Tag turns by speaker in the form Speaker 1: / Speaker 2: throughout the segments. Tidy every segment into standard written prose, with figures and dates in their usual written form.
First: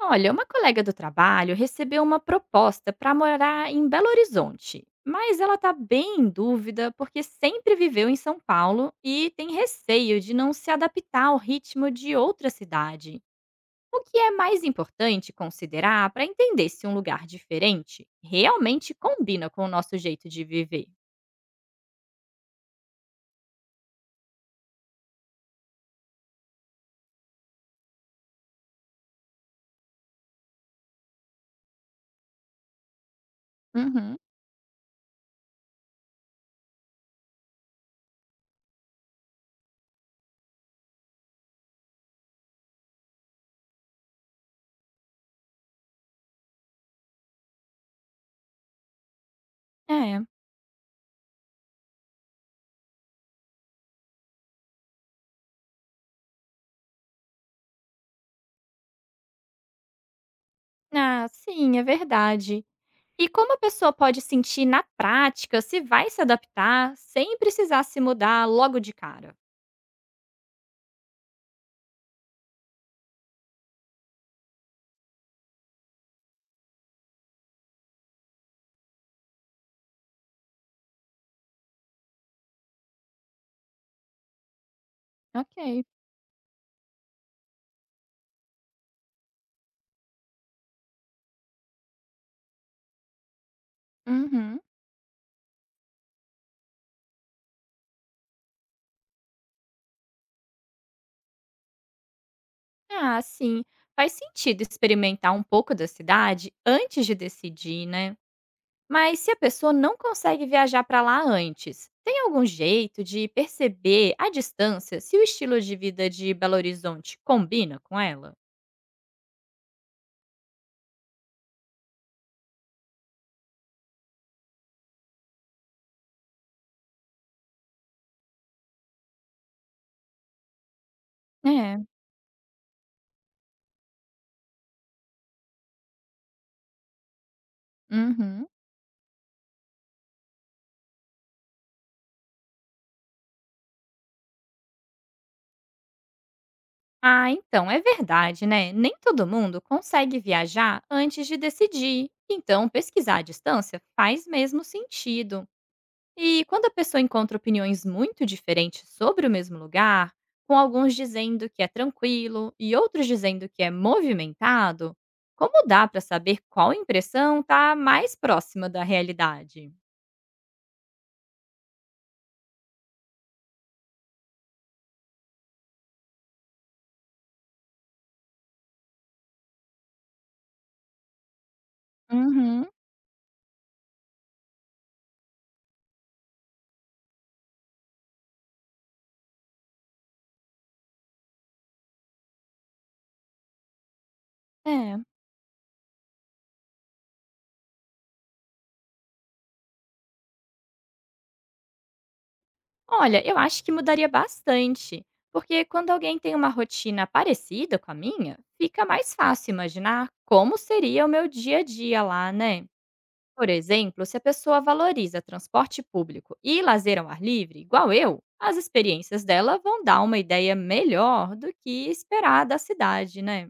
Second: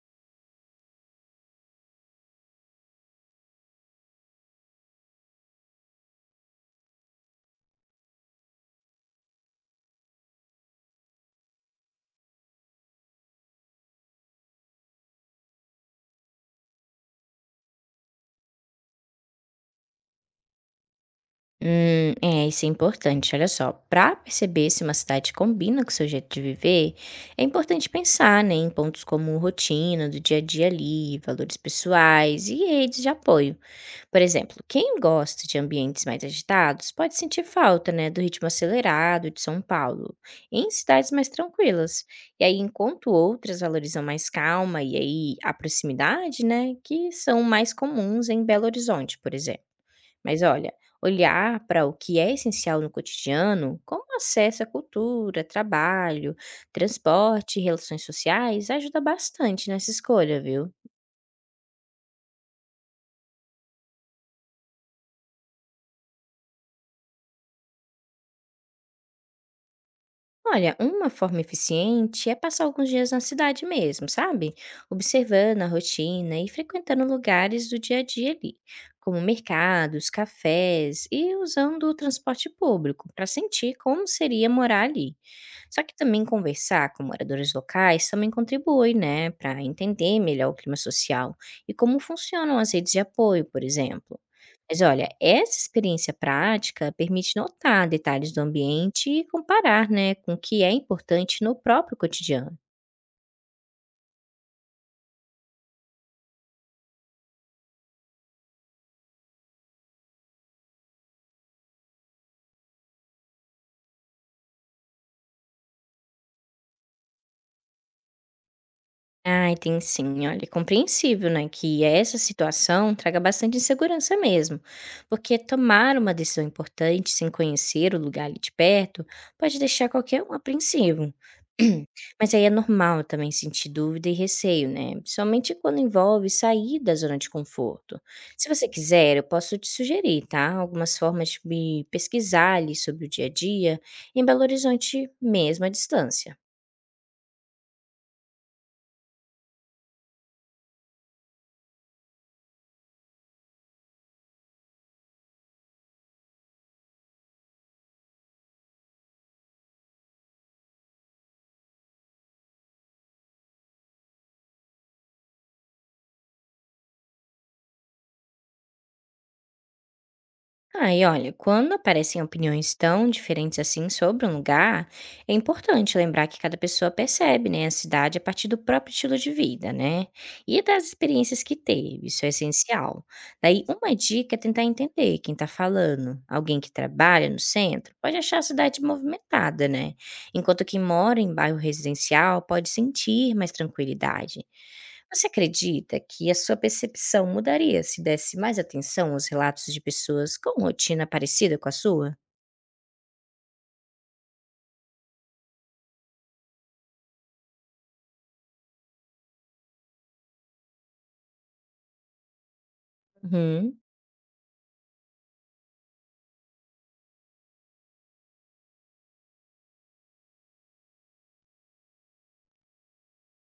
Speaker 1: Olha, uma colega do trabalho recebeu uma proposta para morar em Belo Horizonte, mas ela está bem em dúvida porque sempre viveu em São Paulo e tem receio de não se adaptar ao ritmo de outra cidade. O que é mais importante considerar para entender se um lugar diferente realmente combina com o nosso jeito de viver?
Speaker 2: Isso é importante. Olha só, para perceber se uma cidade combina com o seu jeito de viver, é importante pensar, né, em pontos como rotina do dia a dia ali, valores pessoais e redes de apoio.
Speaker 1: Uhum.
Speaker 2: Por exemplo, quem gosta de ambientes mais agitados pode sentir falta, né, do ritmo acelerado de São Paulo, em cidades mais tranquilas. E aí, enquanto outras valorizam mais calma e aí a proximidade, né, que são mais comuns em Belo Horizonte, por exemplo.
Speaker 1: É.
Speaker 2: Mas olha, olhar para o que é essencial no cotidiano, como acesso à cultura, trabalho, transporte, e relações sociais, ajuda bastante nessa escolha, viu?
Speaker 1: Ah, sim, é verdade. E como a pessoa pode sentir na prática se vai se adaptar sem precisar se mudar logo de cara?
Speaker 2: Olha, uma forma eficiente é passar alguns dias na cidade mesmo, sabe? Observando a rotina e frequentando lugares do dia a dia ali, como mercados, cafés e usando o transporte público para sentir como seria morar ali. Só
Speaker 1: Ok.
Speaker 2: que também conversar com moradores locais também contribui, né, para entender melhor o clima social e como funcionam as redes de apoio, por exemplo.
Speaker 1: Uhum.
Speaker 2: Mas olha, essa experiência prática permite notar detalhes do ambiente e comparar, né, com o que é importante no próprio cotidiano.
Speaker 1: Ah, sim. Faz sentido experimentar um pouco da cidade antes de decidir, né? Mas se a pessoa não consegue viajar para lá antes, tem algum jeito de perceber à distância se o estilo de vida de Belo Horizonte combina com ela?
Speaker 2: Ai, tem sim. Olha, é compreensível, né, que essa situação traga bastante insegurança mesmo, porque tomar uma decisão importante sem conhecer o lugar ali de perto pode deixar qualquer um apreensivo.
Speaker 1: É.
Speaker 2: Mas aí é normal também sentir dúvida e receio, né? Principalmente quando envolve sair da zona de conforto.
Speaker 1: Uhum.
Speaker 2: Se você quiser, eu posso te sugerir, tá? Algumas formas de pesquisar ali sobre o dia a dia em Belo Horizonte, mesmo à distância.
Speaker 1: Ah, então é verdade, né? Nem todo mundo consegue viajar antes de decidir. Então, pesquisar à distância faz mesmo sentido. E quando a pessoa encontra opiniões muito diferentes sobre o mesmo lugar, com alguns dizendo que é tranquilo e outros dizendo que é movimentado, como dá para saber qual impressão está mais próxima da realidade?
Speaker 2: Ai, olha, quando aparecem opiniões tão diferentes assim sobre um lugar, é importante lembrar que cada pessoa percebe, né, a cidade a partir do próprio estilo de vida, né? E das experiências que teve, isso é
Speaker 1: Uhum.
Speaker 2: essencial. Daí, uma dica é tentar entender quem está falando. Alguém que trabalha no centro pode achar a cidade movimentada, né? Enquanto quem mora em bairro residencial pode sentir mais tranquilidade.
Speaker 1: É,
Speaker 2: Você acredita que a sua percepção mudaria se desse mais atenção aos relatos de pessoas com rotina parecida com a sua?
Speaker 1: olha, eu acho que mudaria bastante, porque quando alguém tem uma rotina parecida com a minha, fica mais fácil imaginar como seria o meu dia a dia lá, né? Por
Speaker 2: Uhum.
Speaker 1: exemplo, se a pessoa valoriza transporte público e lazer ao ar livre, igual eu, as experiências dela vão dar uma ideia melhor do que esperar da cidade, né?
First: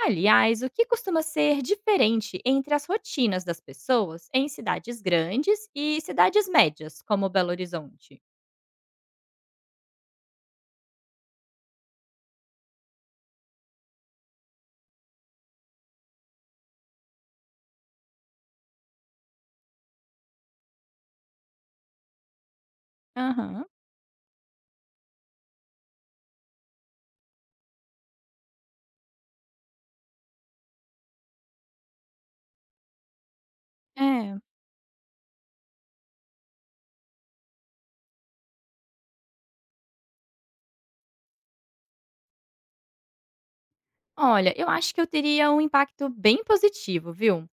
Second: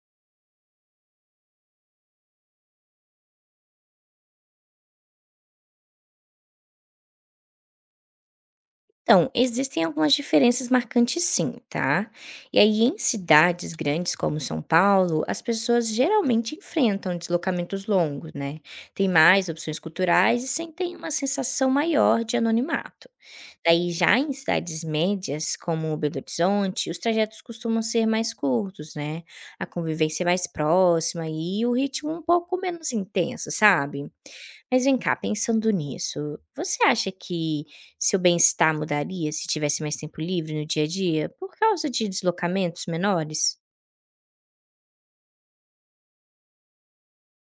Speaker 1: Aliás, o que costuma ser diferente entre as rotinas das pessoas em cidades grandes e cidades médias, como Belo Horizonte?
Speaker 2: Então, existem algumas diferenças marcantes sim, tá? E aí, em cidades grandes como São Paulo, as pessoas geralmente enfrentam deslocamentos longos, né? Tem mais opções culturais e sentem uma sensação maior de anonimato.
Speaker 1: Aham.
Speaker 2: Daí já em cidades médias, como Belo Horizonte, os trajetos costumam ser mais curtos, né? A convivência é mais próxima e o ritmo um pouco menos intenso, sabe?
Speaker 1: É.
Speaker 2: Mas vem cá, pensando nisso, você acha que seu bem-estar mudaria se tivesse mais tempo livre no dia a dia por causa de deslocamentos menores?
Speaker 1: Olha, eu acho que eu teria um impacto bem positivo, viu?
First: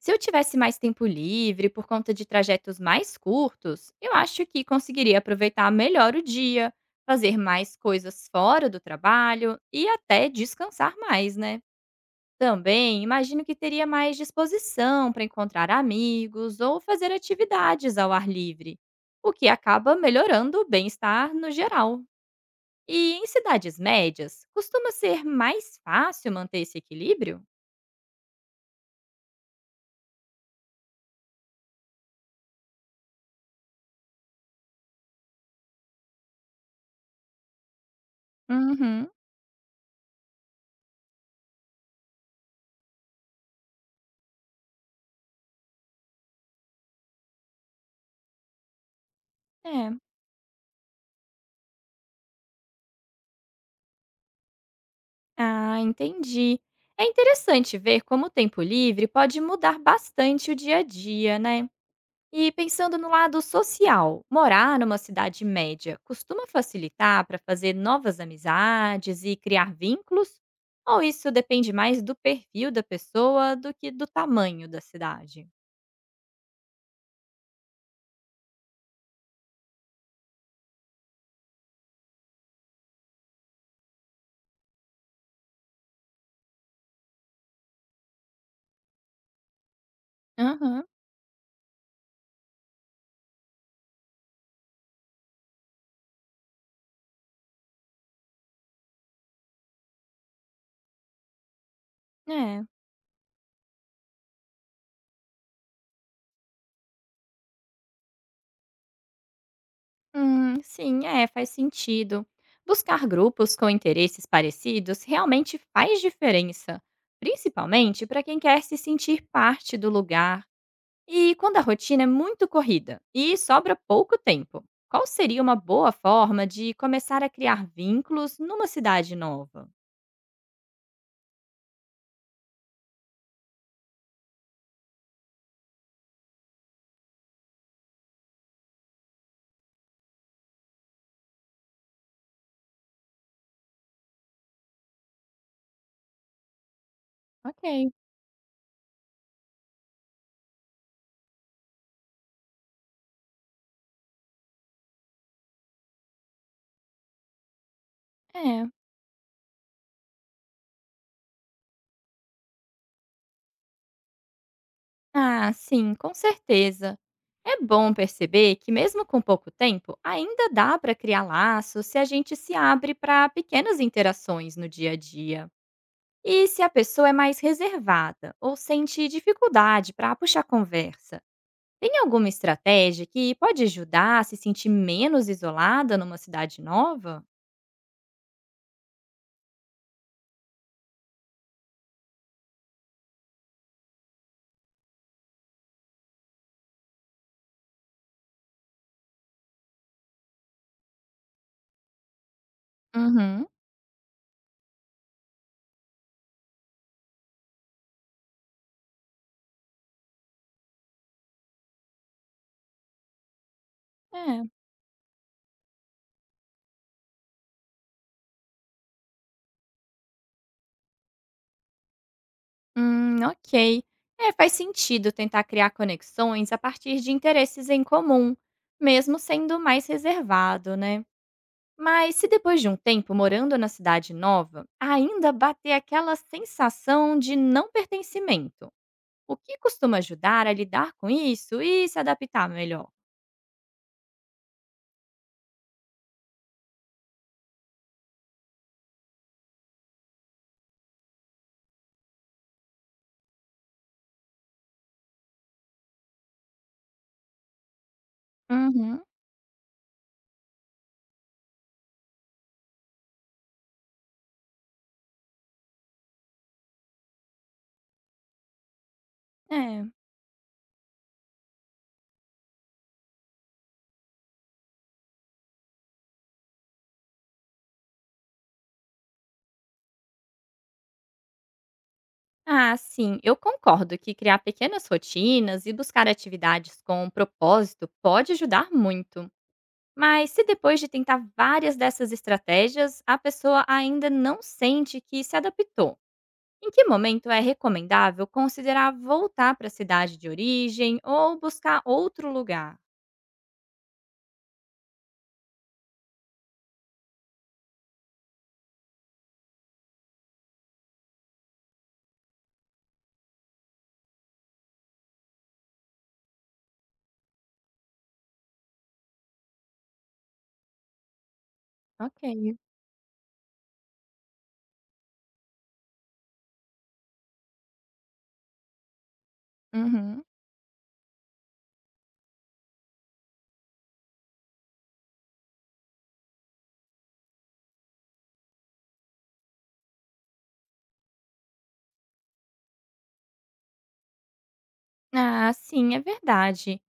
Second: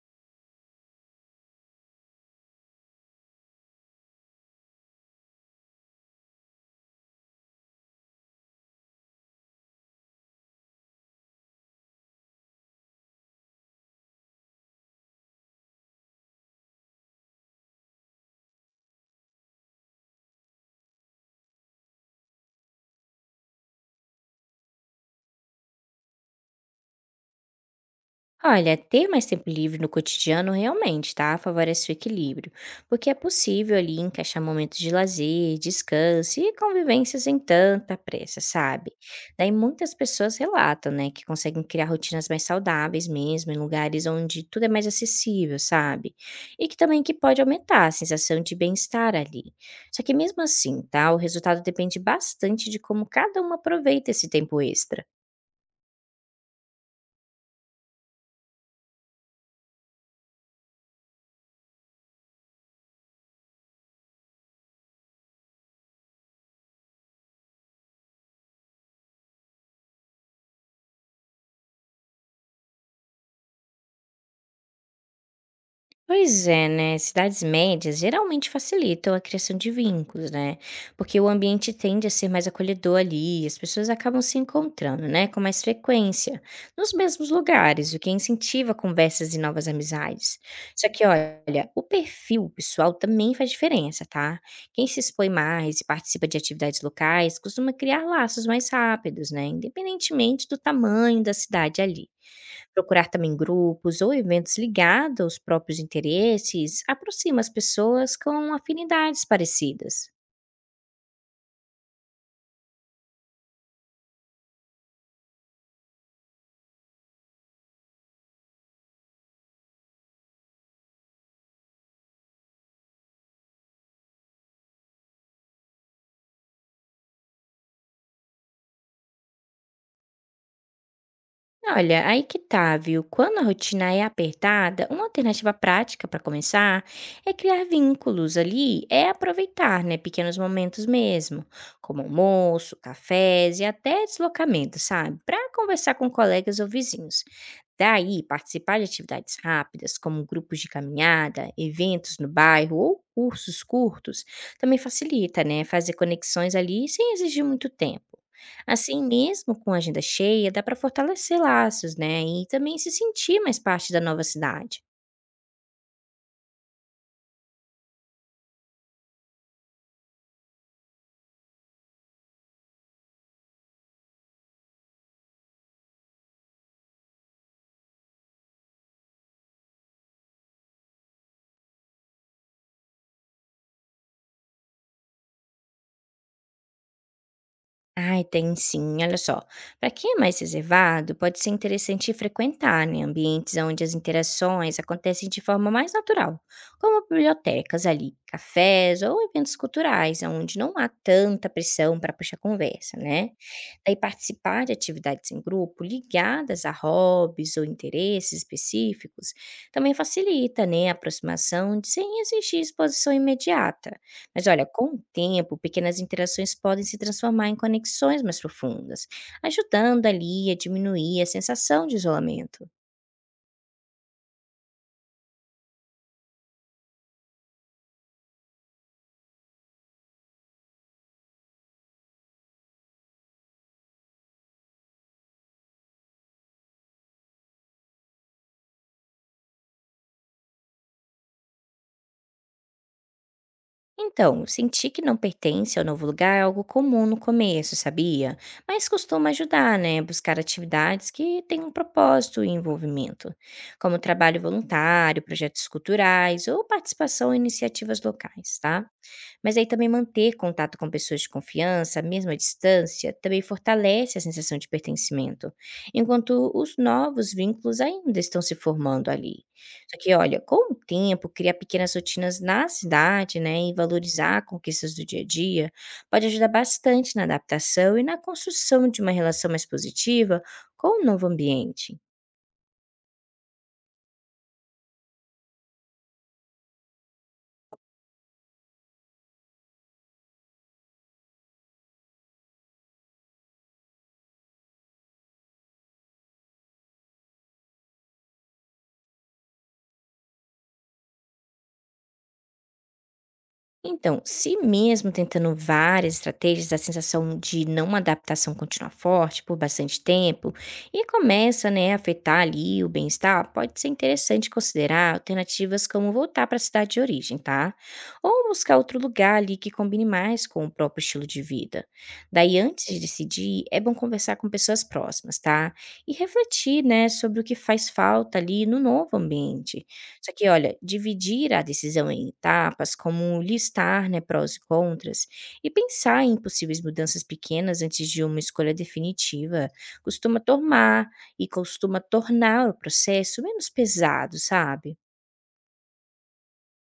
Speaker 1: Se eu tivesse mais tempo livre por conta de trajetos mais curtos, eu acho que conseguiria aproveitar melhor o dia, fazer mais coisas fora do trabalho e até descansar mais, né? Também imagino que teria mais disposição para encontrar amigos ou fazer atividades ao ar livre, o que acaba melhorando o bem-estar no geral. E em cidades médias, costuma ser mais fácil manter esse equilíbrio?
Speaker 2: Olha, ter mais tempo livre no cotidiano realmente, tá? Favorece o equilíbrio, porque é possível ali encaixar momentos de lazer, descanso e convivência sem tanta pressa, sabe?
Speaker 1: Uhum.
Speaker 2: Daí muitas pessoas relatam, né, que conseguem criar rotinas mais saudáveis mesmo, em lugares onde tudo é mais acessível, sabe? E que também que pode aumentar a sensação de bem-estar ali.
Speaker 1: É.
Speaker 2: Só que mesmo assim, tá? O resultado depende bastante de como cada um aproveita esse tempo extra.
Speaker 1: Ah, entendi. É interessante ver como o tempo livre pode mudar bastante o dia a dia, né? E pensando no lado social, morar numa cidade média costuma facilitar para fazer novas amizades e criar vínculos? Ou isso depende mais do perfil da pessoa do que do tamanho da cidade?
Speaker 2: Pois é, né? Cidades médias geralmente facilitam a criação de vínculos, né? Porque o ambiente tende a ser mais acolhedor ali, as pessoas acabam se encontrando, né? Com mais frequência, nos mesmos lugares, o que incentiva conversas e novas amizades.
Speaker 1: Aham.
Speaker 2: Só que, olha, o perfil pessoal também faz diferença, tá? Quem se expõe mais e participa de atividades locais costuma criar laços mais rápidos, né? Independentemente do tamanho da cidade ali.
Speaker 1: É.
Speaker 2: Procurar também grupos ou eventos ligados aos próprios interesses aproxima as pessoas com afinidades parecidas.
Speaker 1: Sim, é, faz sentido. Buscar grupos com interesses parecidos realmente faz diferença, principalmente para quem quer se sentir parte do lugar e quando a rotina é muito corrida e sobra pouco tempo. Qual seria uma boa forma de começar a criar vínculos numa cidade nova?
Speaker 2: Olha, aí que tá, viu? Quando a rotina é apertada, uma alternativa prática para começar é criar vínculos ali, é aproveitar, né, pequenos momentos mesmo, como almoço, cafés e até deslocamento, sabe? Para conversar com colegas ou vizinhos.
Speaker 1: Ok.
Speaker 2: Daí, participar de atividades rápidas, como grupos de caminhada, eventos no bairro ou cursos curtos, também facilita, né, fazer conexões ali sem exigir muito tempo.
Speaker 1: É,
Speaker 2: Assim, mesmo com a agenda cheia, dá para fortalecer laços, né? E também se sentir mais parte da nova cidade.
Speaker 1: ah, sim, com certeza. É bom perceber que, mesmo com pouco tempo, ainda dá para criar laços se a gente se abre para pequenas interações no dia a dia. E se a pessoa é mais reservada ou sente dificuldade para puxar conversa. Tem alguma estratégia que pode ajudar a se sentir menos isolada numa cidade nova?
Speaker 2: Ai, tem sim. Olha só, para quem é mais reservado, pode ser interessante frequentar né, ambientes onde as interações acontecem de forma mais natural, como bibliotecas ali, cafés ou eventos culturais, onde não há tanta pressão para puxar conversa, né?
Speaker 1: Uhum.
Speaker 2: Daí participar de atividades em grupo ligadas a hobbies ou interesses específicos também facilita né, sem exigir exposição imediata.
Speaker 1: É.
Speaker 2: Mas olha, com o tempo, pequenas interações podem se transformar em conexões mais profundas, ajudando ali a diminuir a sensação de isolamento.
Speaker 1: Ok. É, faz sentido tentar criar conexões a partir de interesses em comum, mesmo sendo mais reservado, né? Mas se depois de um tempo morando na cidade nova, ainda bater aquela sensação de não pertencimento, o que costuma ajudar a lidar com isso e se adaptar melhor?
Speaker 2: Então, sentir que não pertence ao novo lugar é algo comum no começo, sabia? Mas costuma ajudar, né? Buscar atividades que têm um propósito e envolvimento, como trabalho voluntário, projetos culturais ou participação em iniciativas locais, tá?
Speaker 1: Uhum.
Speaker 2: Mas aí também manter contato com pessoas de confiança, mesmo à distância, também fortalece a sensação de pertencimento, enquanto os novos vínculos ainda estão se formando ali.
Speaker 1: É.
Speaker 2: Só que, olha, com o tempo, criar pequenas rotinas na cidade, né, e valorizar conquistas do dia a dia, pode ajudar bastante na adaptação e na construção de uma relação mais positiva com o novo ambiente.
Speaker 1: Ah, sim, eu concordo que criar pequenas rotinas e buscar atividades com propósito pode ajudar muito. Mas se depois de tentar várias dessas estratégias, a pessoa ainda não sente que se adaptou, em que momento é recomendável considerar voltar para a cidade de origem ou buscar outro lugar?
Speaker 2: Então, se mesmo tentando várias estratégias, a sensação de não adaptação continua forte por bastante tempo e começa, né, a afetar ali o bem-estar, pode ser interessante considerar alternativas como voltar para a cidade de origem, tá? Ou buscar outro lugar ali que combine mais com o próprio estilo de vida.
Speaker 1: Ok.
Speaker 2: Daí, antes de decidir, é bom conversar com pessoas próximas, tá? E refletir, né, sobre o que faz falta ali no novo ambiente.
Speaker 1: Uhum.
Speaker 2: Só que olha, dividir a decisão em etapas, como listar, né, prós e contras, e pensar em possíveis mudanças pequenas antes de uma escolha definitiva, costuma tomar e costuma tornar o processo menos pesado, sabe?
Speaker 1: Ah, sim, é verdade.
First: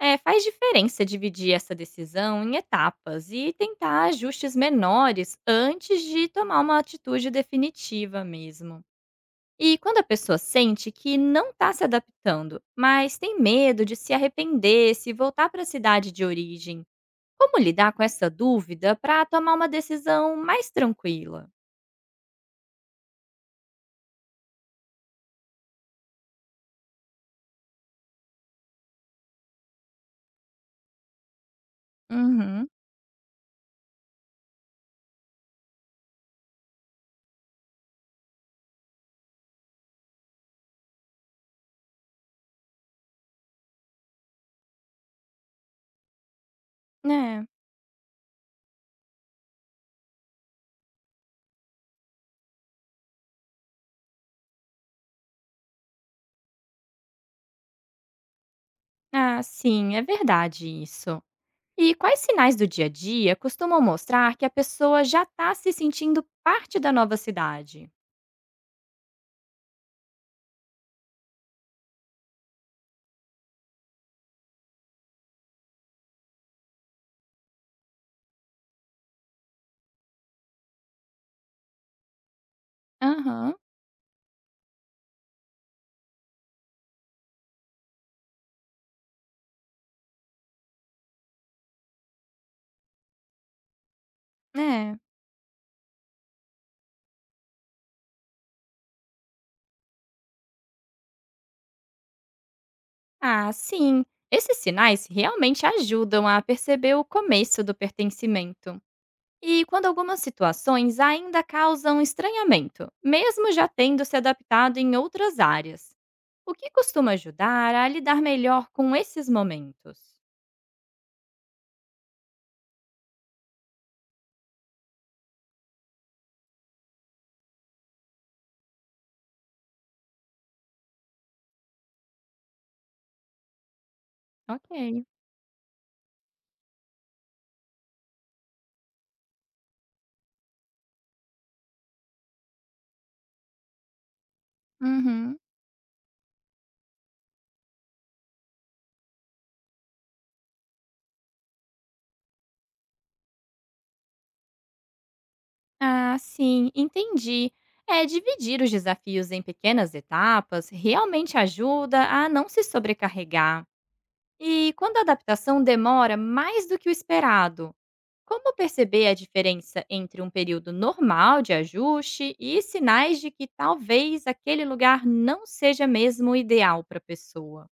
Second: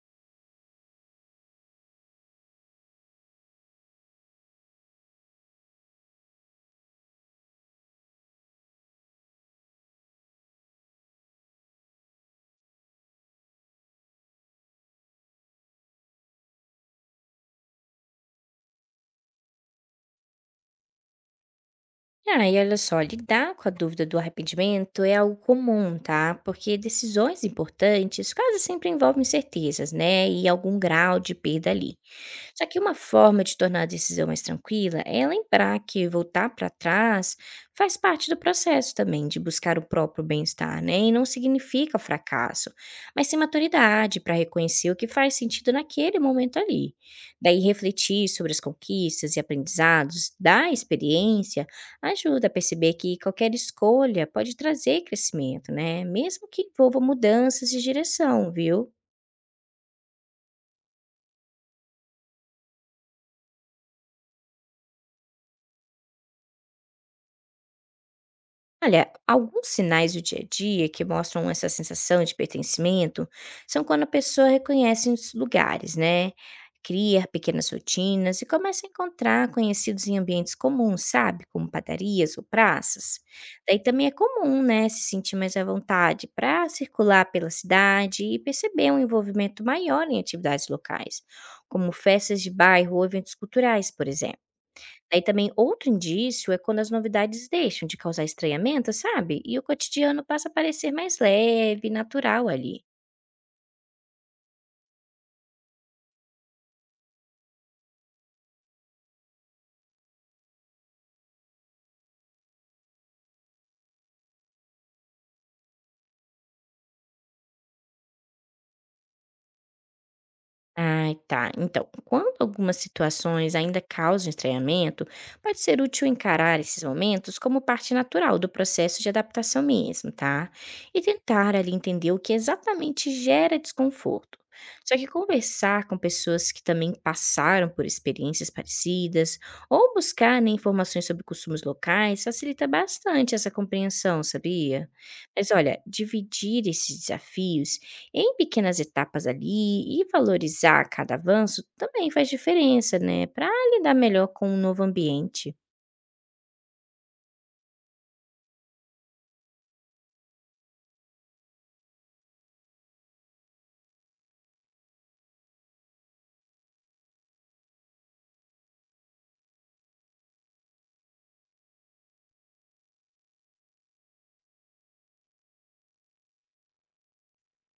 Speaker 1: É, faz diferença dividir essa decisão em etapas e tentar ajustes menores antes de tomar uma atitude definitiva mesmo. E quando a pessoa sente que não está se adaptando, mas tem medo de se arrepender se voltar para a cidade de origem, como lidar com essa dúvida para tomar uma decisão mais tranquila?
Speaker 2: Ah, e olha só, lidar com a dúvida do arrependimento é algo comum, tá? Porque decisões importantes quase sempre envolvem certezas, né? E algum grau de perda ali. Só
Speaker 1: Uhum.
Speaker 2: que uma forma de tornar a decisão mais tranquila é lembrar que voltar para trás faz parte do processo também de buscar o próprio bem-estar, né? E não significa fracasso, mas sim maturidade para reconhecer o que faz sentido naquele momento ali.
Speaker 1: É,
Speaker 2: Daí refletir sobre as conquistas e aprendizados da experiência ajuda a perceber que qualquer escolha pode trazer crescimento, né? Mesmo que envolva mudanças de direção, viu?
Speaker 1: ah, sim, é verdade isso. E quais sinais do dia a dia costumam mostrar que a pessoa já está se sentindo parte da nova cidade?
Speaker 2: Olha, alguns sinais do dia a dia que mostram essa sensação de pertencimento são quando a pessoa reconhece os lugares, né? Cria pequenas rotinas e começa a encontrar conhecidos em ambientes comuns, sabe? Como padarias ou praças.
Speaker 1: Aham.
Speaker 2: Daí também é comum, né? Se sentir mais à vontade para circular pela cidade e perceber um envolvimento maior em atividades locais, como festas de bairro ou eventos culturais, por exemplo.
Speaker 1: É.
Speaker 2: Aí também outro indício é quando as novidades deixam de causar estranhamento, sabe? E o cotidiano passa a parecer mais leve, natural ali.
Speaker 1: Ah, sim. Esses sinais realmente ajudam a perceber o começo do pertencimento. E quando algumas situações ainda causam estranhamento, mesmo já tendo se adaptado em outras áreas. O que costuma ajudar a lidar melhor com esses momentos?
Speaker 2: Ai, tá. Então, quando algumas situações ainda causam estranhamento, pode ser útil encarar esses momentos como parte natural do processo de adaptação mesmo, tá? E tentar ali entender o que exatamente gera desconforto. Só
Speaker 1: Ok.
Speaker 2: que conversar com pessoas que também passaram por experiências parecidas ou buscar né, informações sobre costumes locais facilita bastante essa compreensão, sabia?
Speaker 1: Uhum.
Speaker 2: Mas olha, dividir esses desafios em pequenas etapas ali e valorizar cada avanço também faz diferença, né, para lidar melhor com o novo ambiente.
Speaker 1: Ah, sim, entendi. É, dividir os desafios em pequenas etapas realmente ajuda a não se sobrecarregar. E quando a adaptação demora mais do que o esperado, como perceber a diferença entre um período normal de ajuste e sinais de que talvez aquele lugar não seja mesmo o ideal para a pessoa?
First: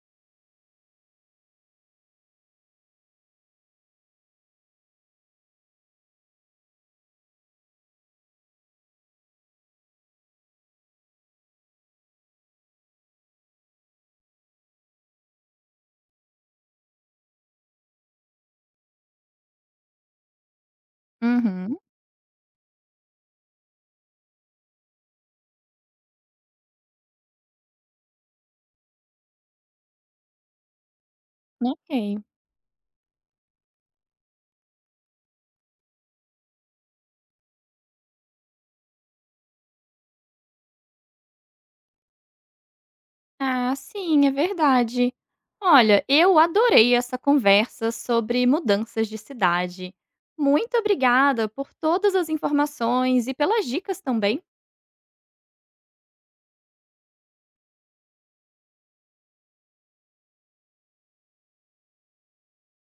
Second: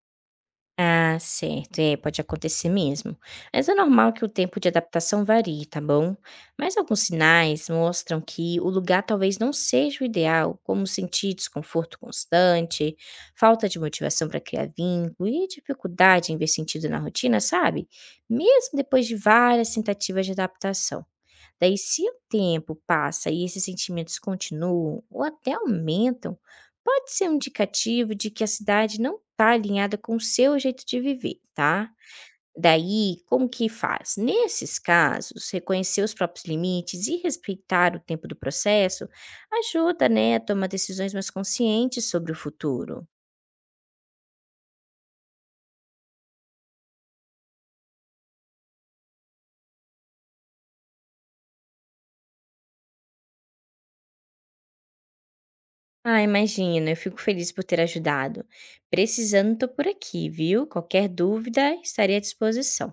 Speaker 2: Ah, certo, é, pode acontecer mesmo. Mas é normal que o tempo de adaptação varie, tá bom? Mas alguns sinais mostram que o lugar talvez não seja o ideal, como sentir desconforto constante, falta de motivação para criar vínculo e dificuldade em ver sentido na rotina, sabe? Mesmo depois de várias tentativas de adaptação. Daí,
Speaker 1: Uhum,
Speaker 2: se o tempo passa e esses sentimentos continuam ou até aumentam, pode ser um indicativo de que a cidade não está alinhada com o seu jeito de viver, tá?
Speaker 1: ok.
Speaker 2: Daí, como que faz? Nesses casos, reconhecer os próprios limites e respeitar o tempo do processo ajuda, né, a tomar decisões mais conscientes sobre o futuro.
Speaker 1: Ah, sim, é verdade. Olha, eu adorei essa conversa sobre mudanças de cidade. Muito obrigada por todas as informações e pelas dicas também.
Speaker 2: Ah, imagina, eu fico feliz por ter ajudado. Precisando, estou por aqui, viu? Qualquer dúvida, estarei à disposição.